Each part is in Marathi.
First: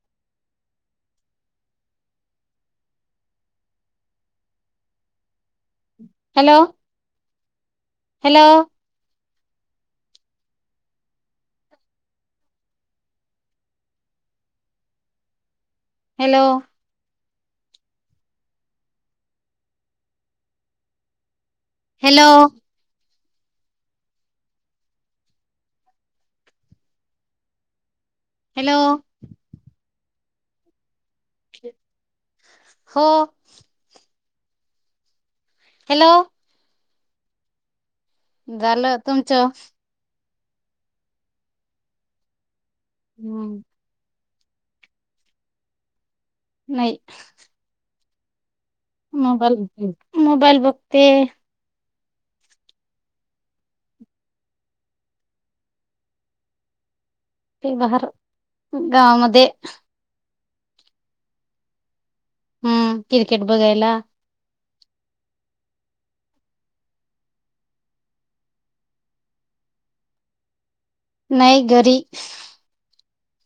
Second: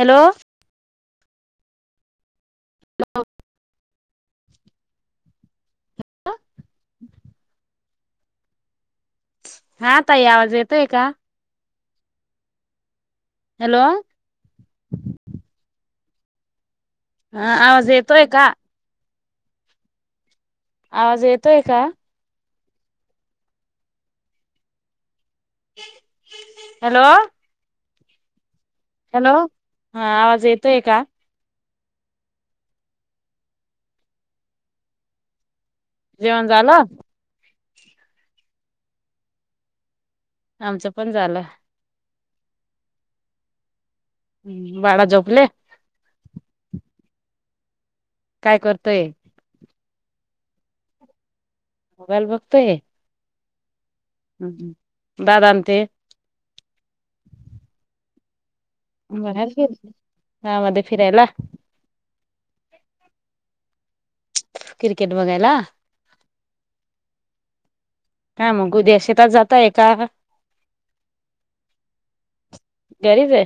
हॅलो [inaudible] हॅलो [inaudible] हॅलो हा ताई आवाज येतोय का? हॅलो हॅलो हा आवाज येतोय का? आवाज येत हॅलो हॅलो हॅलो हॅलो हा आवाज येतोय का? हो हॅलो जेवण झालं झालं तुमचं आमचं पण झालं. हूं हूं बाडा झोपले. नाही. काय करतोय मोबाईल बघते. मोबाईल बघते. मोबाईल बघते? हम्म हम्म, दादा आण ते? ते बाहर गावामध्ये हां मध्ये फिरायला हम्म क्रिकेट बघयला. क्रिकेट बघायला? का मग, उद्या शेतात जाताय का नाही घरी. घरीच आहे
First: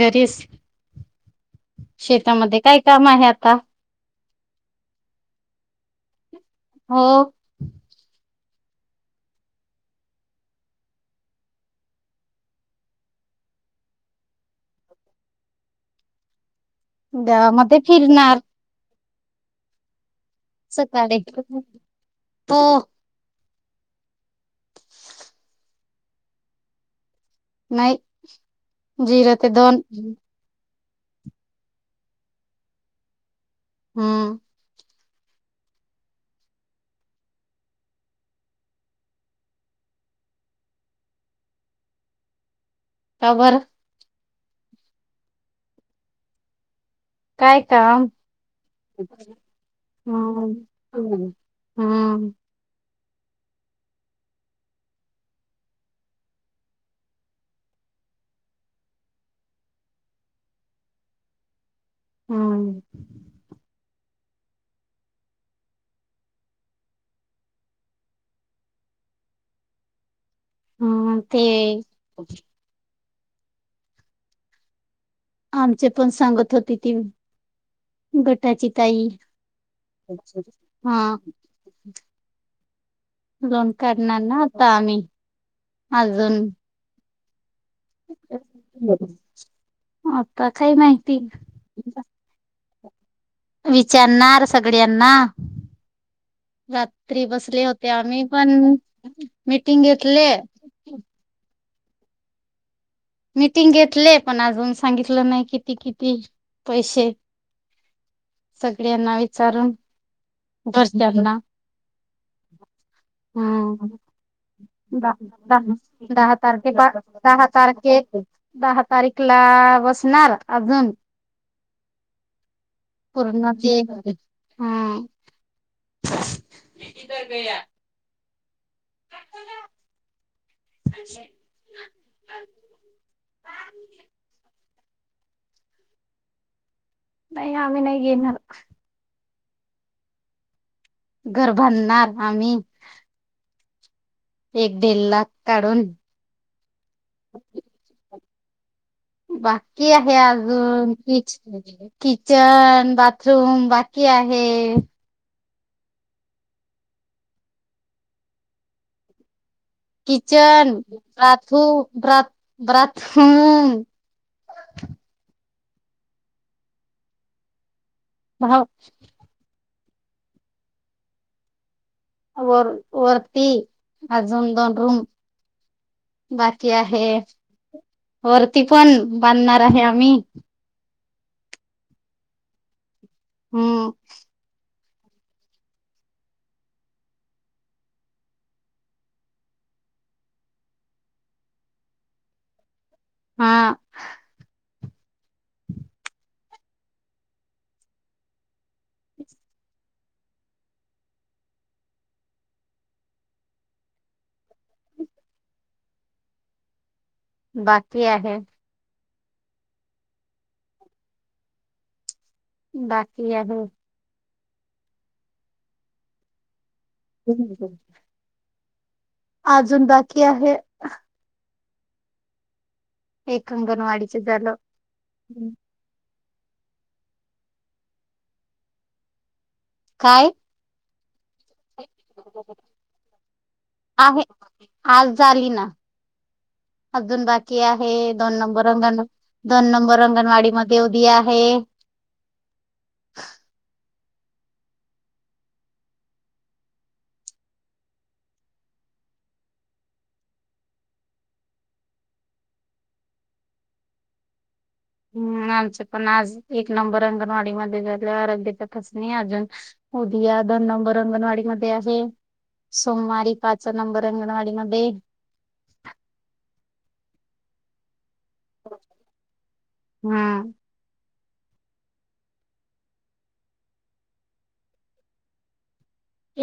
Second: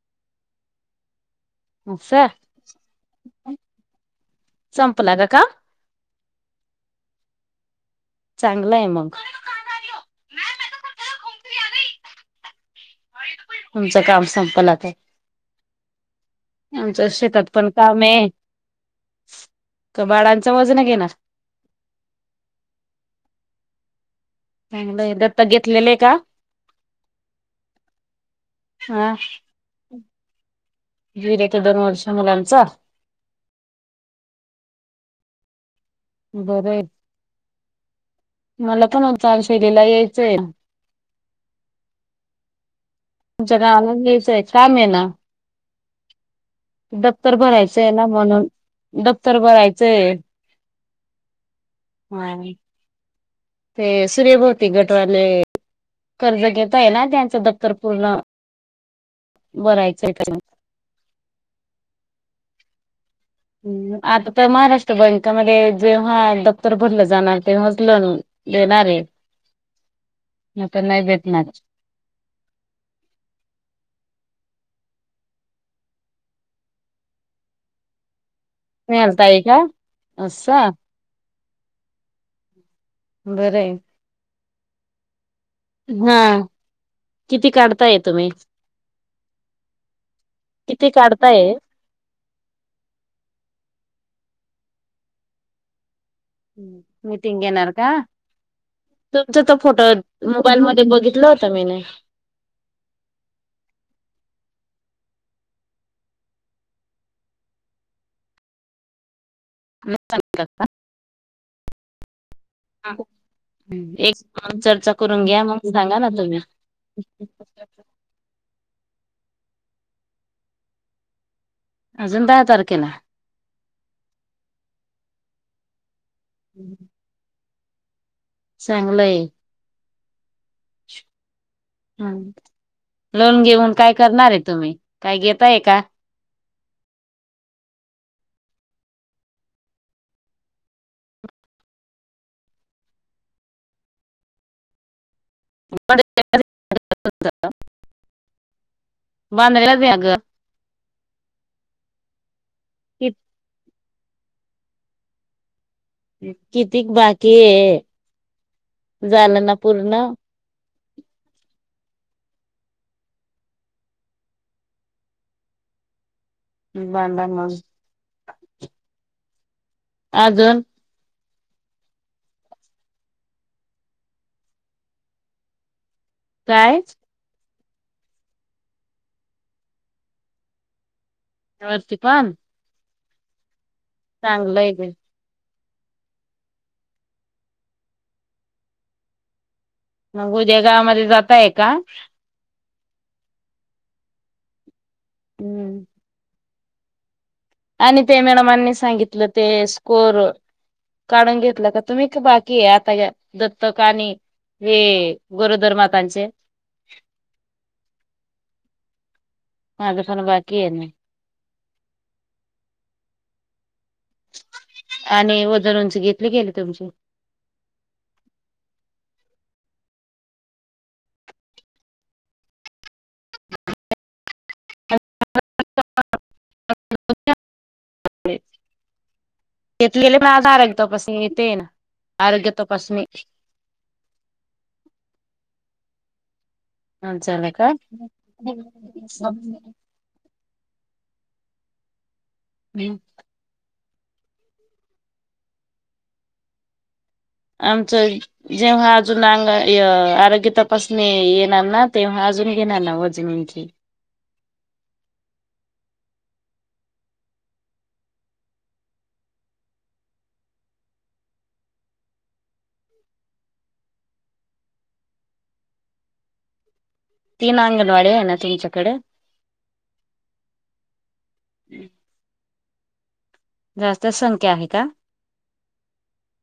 गरेस असं शेतामध्ये काय काम आहे आता? संपला का काम? हो. चांगलं आहे मग. तुमचं काम संपलं ते. आमचं शेतातपण गावामध्ये काम हाय फिरणार का बाळा [unintelligible] हो. चांगलं हाय, दत्तक घेतलेलं हाय का? नाही, झिरो ते दोन झिरो ते दोन वर्ष मुलांचा? हम्म. बरं आहे. मलापण [unintelligible] शैलीला यायचं हाय. का बर तुमच्या गावालाच न्यायचं हाय. [unintelligible] दप्तर काय भरायचं हाय ना काम म्हणून. दप्तर भरायचंय. हम्म हम्म हा. ते सूर्यभोवती गटवाले कर्ज घेत आहे ना, त्यांचं दफ्तर पूर्ण भरायचं हाय [unintelligible] हम्म. आता तर महाराष्ट्र बँकामध्ये जेव्हा दप्तर भरलं जाणार, तेव्हाच लोन देणार हाय. नाय तर, नाय हा ते भेटणार. आमचेपण सांगत होते की, गट त्याची ताई, मिळालताय का? असं हा. ह लोन बरंय काढणार ना आ ता आम्ही. हा अजून किती काढत आता काही किती माहिती काढताय? विचारणार सगळ्यांना रात्री मीटिंग बसले घेणार होते का आम्ही पण तुमच तो मिटिंग फोटो घेतले मोबाईल मध्ये बघितलं होत मी नाही मीटिंग घेतले पण अजून सांगितलं नाही किती किती पैसे सगळ्यांना सारण बस दर ना हम्म एक चर्चा करून घ्या मग दहा सांगा ना दहा तुम्ही तारखे दहा तारखे दहा तारीख ला बसणार अजून अजून दहा तारखेला ज हा हम्म त्रया चांगलंय अछे हम लोन घेऊन काय करणार आहे तुम्ही काय घताय का नाही आम्ही नाही घ येणार घर बांधणार आम्ही एक दडेड लाख त्याढून ह अओके बांधलेलाच बाकी आहे घर. आहेे अजून ठीच ठी किचन बाथरूम आहे किती बाकी आहे झालं ना पूर्ण? किचन बाथरूम ब्रत ब्रत बांड म हा अजून वर वरती अजून दोन रूम बाकी काय? आहे वरती पण बांधणार आहे आम्ही त्यावती पण हम्म चांगलंय बई. मग उद्या गावामध्ये जातय का? हा. हम्म. आणि ते मॅडमांनी सांगितलं ते स्कोर काढून घेतलं का तुम्ही बाकी आहे आता दत्तक आणि हे गोरोदर मातांचे बाकी आहे. माज पण बाकी आहे ना. बाकी आहे. आणि वजन उंच घेतली गेली तुमची. [unintelligible] अजून बाकी आहे. एक अंगणवाडीच झालं. [unintelligible] घेतलेले पण काय? आधार आहे. तपसीन आहे, आज झाली ना. अजून झालं बाकी का आहे. दोन नंबर अंगण दोन नंबर अंगणवाडी मध्ये उदिया हे. नियुक्त. आमचं जेव्हा अजून अंग आरोग्य तपासणी येणार ना तेव्हा अजून घेणार ना वजन उंची? हम्म आमची पण आज एक नंबर अंगणवाडी मध्ये झाला आरोग्याच्या तपासणी अजून उदिया दोन नंबर अंगणवाडी मध्ये आहे सोमवारी पाच नंबर अंगणवाडी मध्ये तीन अंगणवाडयात. ना त्यांच्याकड [inaudible] हम्म जास्त संख्या आहे का?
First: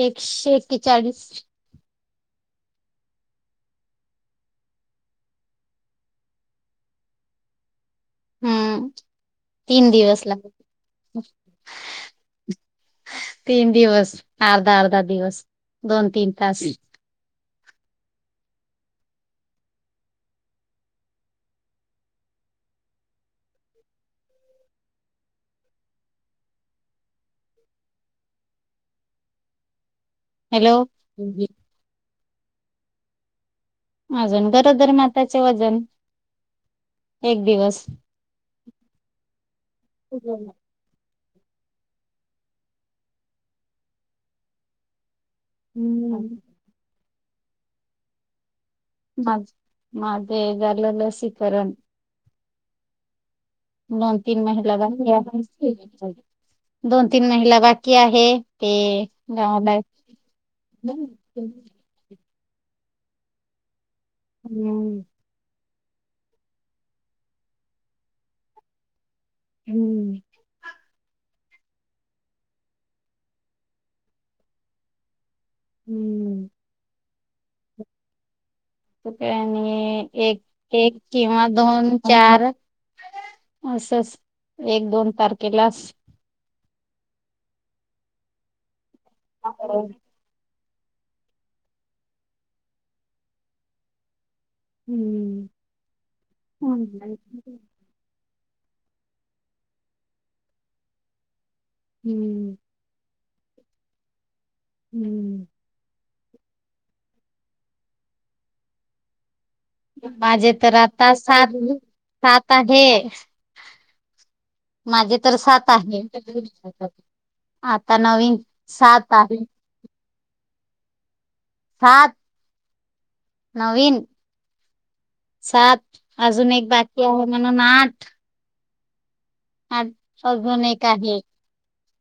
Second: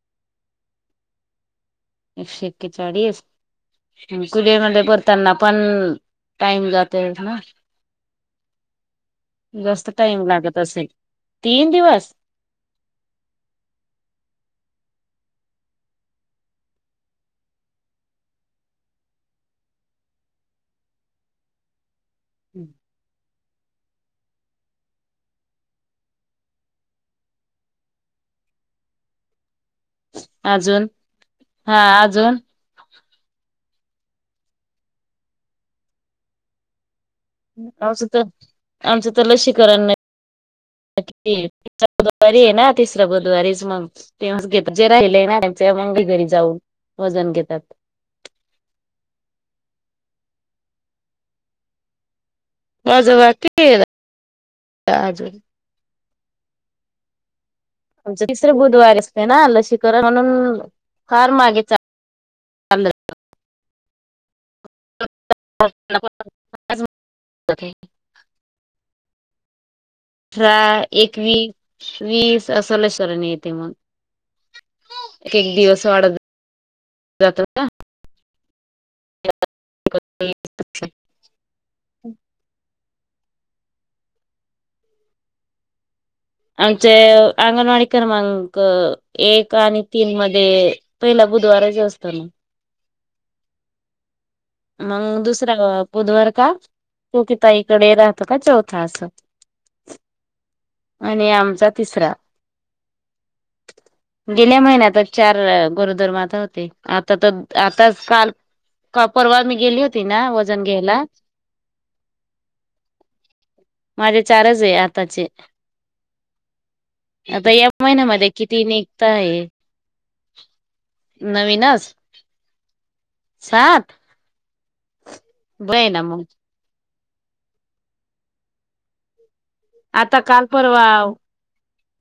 एकशे एक्केचाळीस. एकशे एक्केचाळीस, कुलीमध्ये भरताना पण टाइम जातय ना. हम्म, तीन जास्त दिवस टाइम लाग, लागत असेल तीन दिवस तीन दिवस अर्धा अर्धा दिवस. दोन तीन तास. हम्म. हॅलो अजून हा अजून. [inaudible] अजून गरोदर माताचे वजन एक दिवस आमचं तर आमचं तर लशीकरण नय. ते तिसर बुधवारी आहे ना तिसर बुधवारीच मग तेवाच घेते जे राहिलय ना. त्यांच्या मंगे हम्म घरी जाऊन. वजन घेतात. माझ, माझे झालं लसीकरण. वाजवा की? दोन तीन महिला भरल्या की. दोन तीन महिला बा आमच तिसरे बुधवारी असते, ना लसीकरन म्हणून फार मागे हम्म चा ंद [unintelligible] हम्म. [inaudible] ट्राय. एकवीस वीस असाला शरणी येते मग. एक एक दिवस वाढत. हम्म जातो का. तु आणि एक एक किंवा दोन चार असच एक दोन तारखेलाच आमचे अंगणवाडी कर् मग. एक आणि तीन मध्ये पहिला बुधवाराच असत ना. मग हम्म दुसरा बुधवार का हम्म चुकिताईकडे राहतात. का चौथा अस आणि आमचा तिसरा हम्म गेल्या महिन्यात चार हम्म गरोदर माता आता ते आता तर आता काल परवा मी गेली होती ना माझे वजन तर घ्यायला आता सात सात आहे. माझे चारच आहे माझे आताचे तर सात आहे. या आता महिन्यामध्ये नवीन किती निघता सात आहे. [inaudible] नवीनच सात सात नवीन सात बय ना मग अजून एक बाकी. हो मन नाट आता काल अजून परवा एक ओ. आहे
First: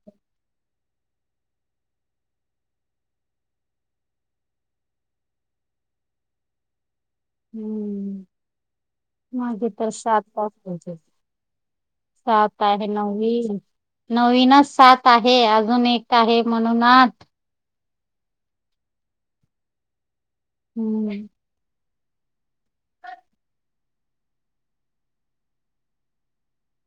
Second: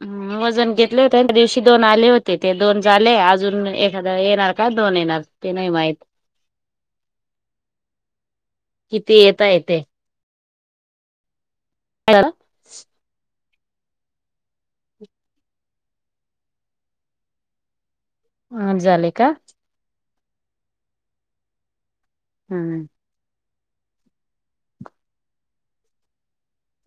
हम् वजन घेतले होते. आणि त्या दिवशी दोन आले होते. ते दोन झाले अजून एखादा येणार का, दोन येणार ते नाही माहित. हम्म किती येता मागे येते तर सात पााच [inaudible] आठ सात आहे नवी. नवीनच सात आहे. अजून एक आहे म्हणूनात ह झाले का. हम. हम्म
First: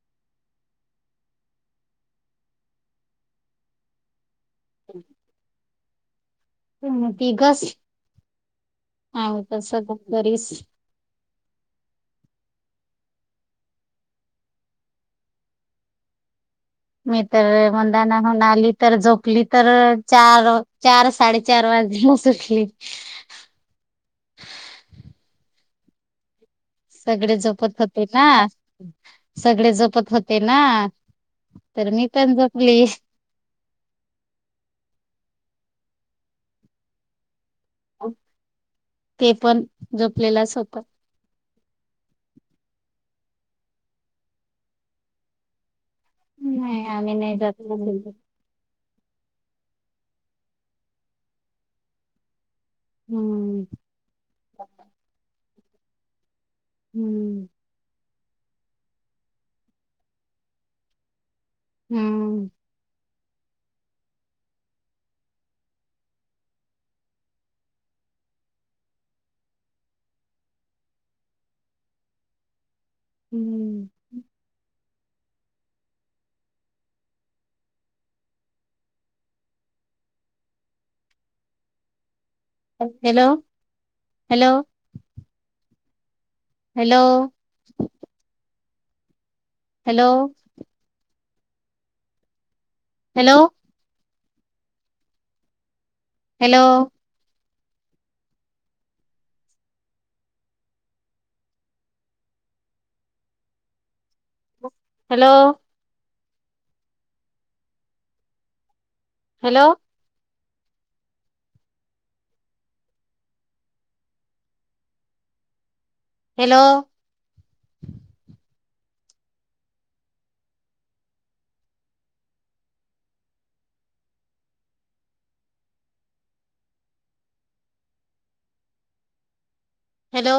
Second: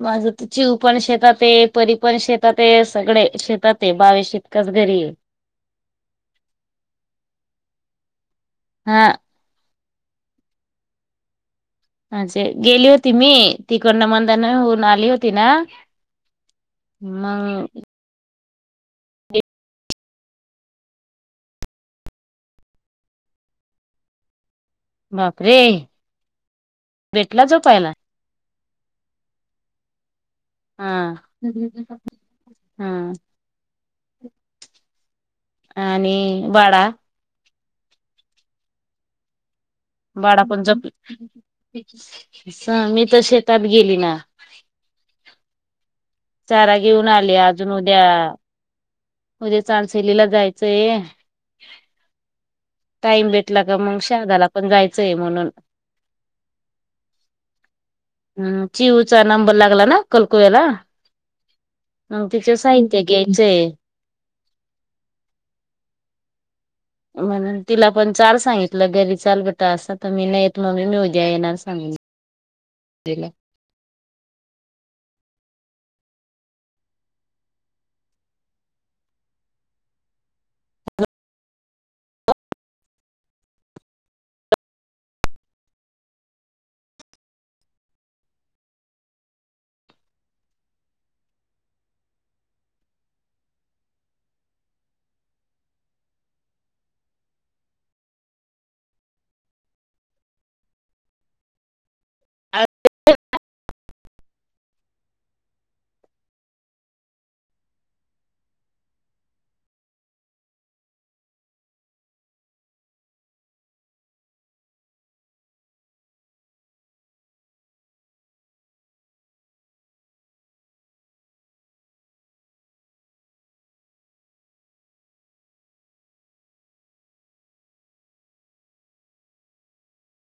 माझ तू चिव पण शेतात ए परी पण शेतात ए सगळे शेतात ए बाळ शेत कस घरी तुम्ही तघस, हा आहोत अस तरीस अजे गेली होती मी तिकडन मंदान होऊन आली होती ना मीथर मग मंदना तर झोपली तर च चार साडे चार वाज बापरे सगळे भेटला झोपत झोपायला होते ना सगळे जपत होते ना हा तर मी पण झोपली हा आणि वडा ते पण बाडा झोपलेला पण सोबत जपले स मी तर शेतात गेली ना चारा नाही घेऊन आम्ही आले नाही जात अजून उद्या उे चचाानसलीला जायचंय टाईम हम्म भेटला का मग शहादाला पण जायचंय म्हणून हम्म हम् चिऊचा नंबर लागला ना कलकुवला मग हम्म तिच्या साहित्या घ्यायचे म्हणून तिला पण चाल सांगितलं घरी चाल बेटा असं तर मी नाही येत मग मी उज्या येणार सांगून तला हम्म ह hello hello hello hello hello hello आ हॅलो हॅलो हॅलो हॅलो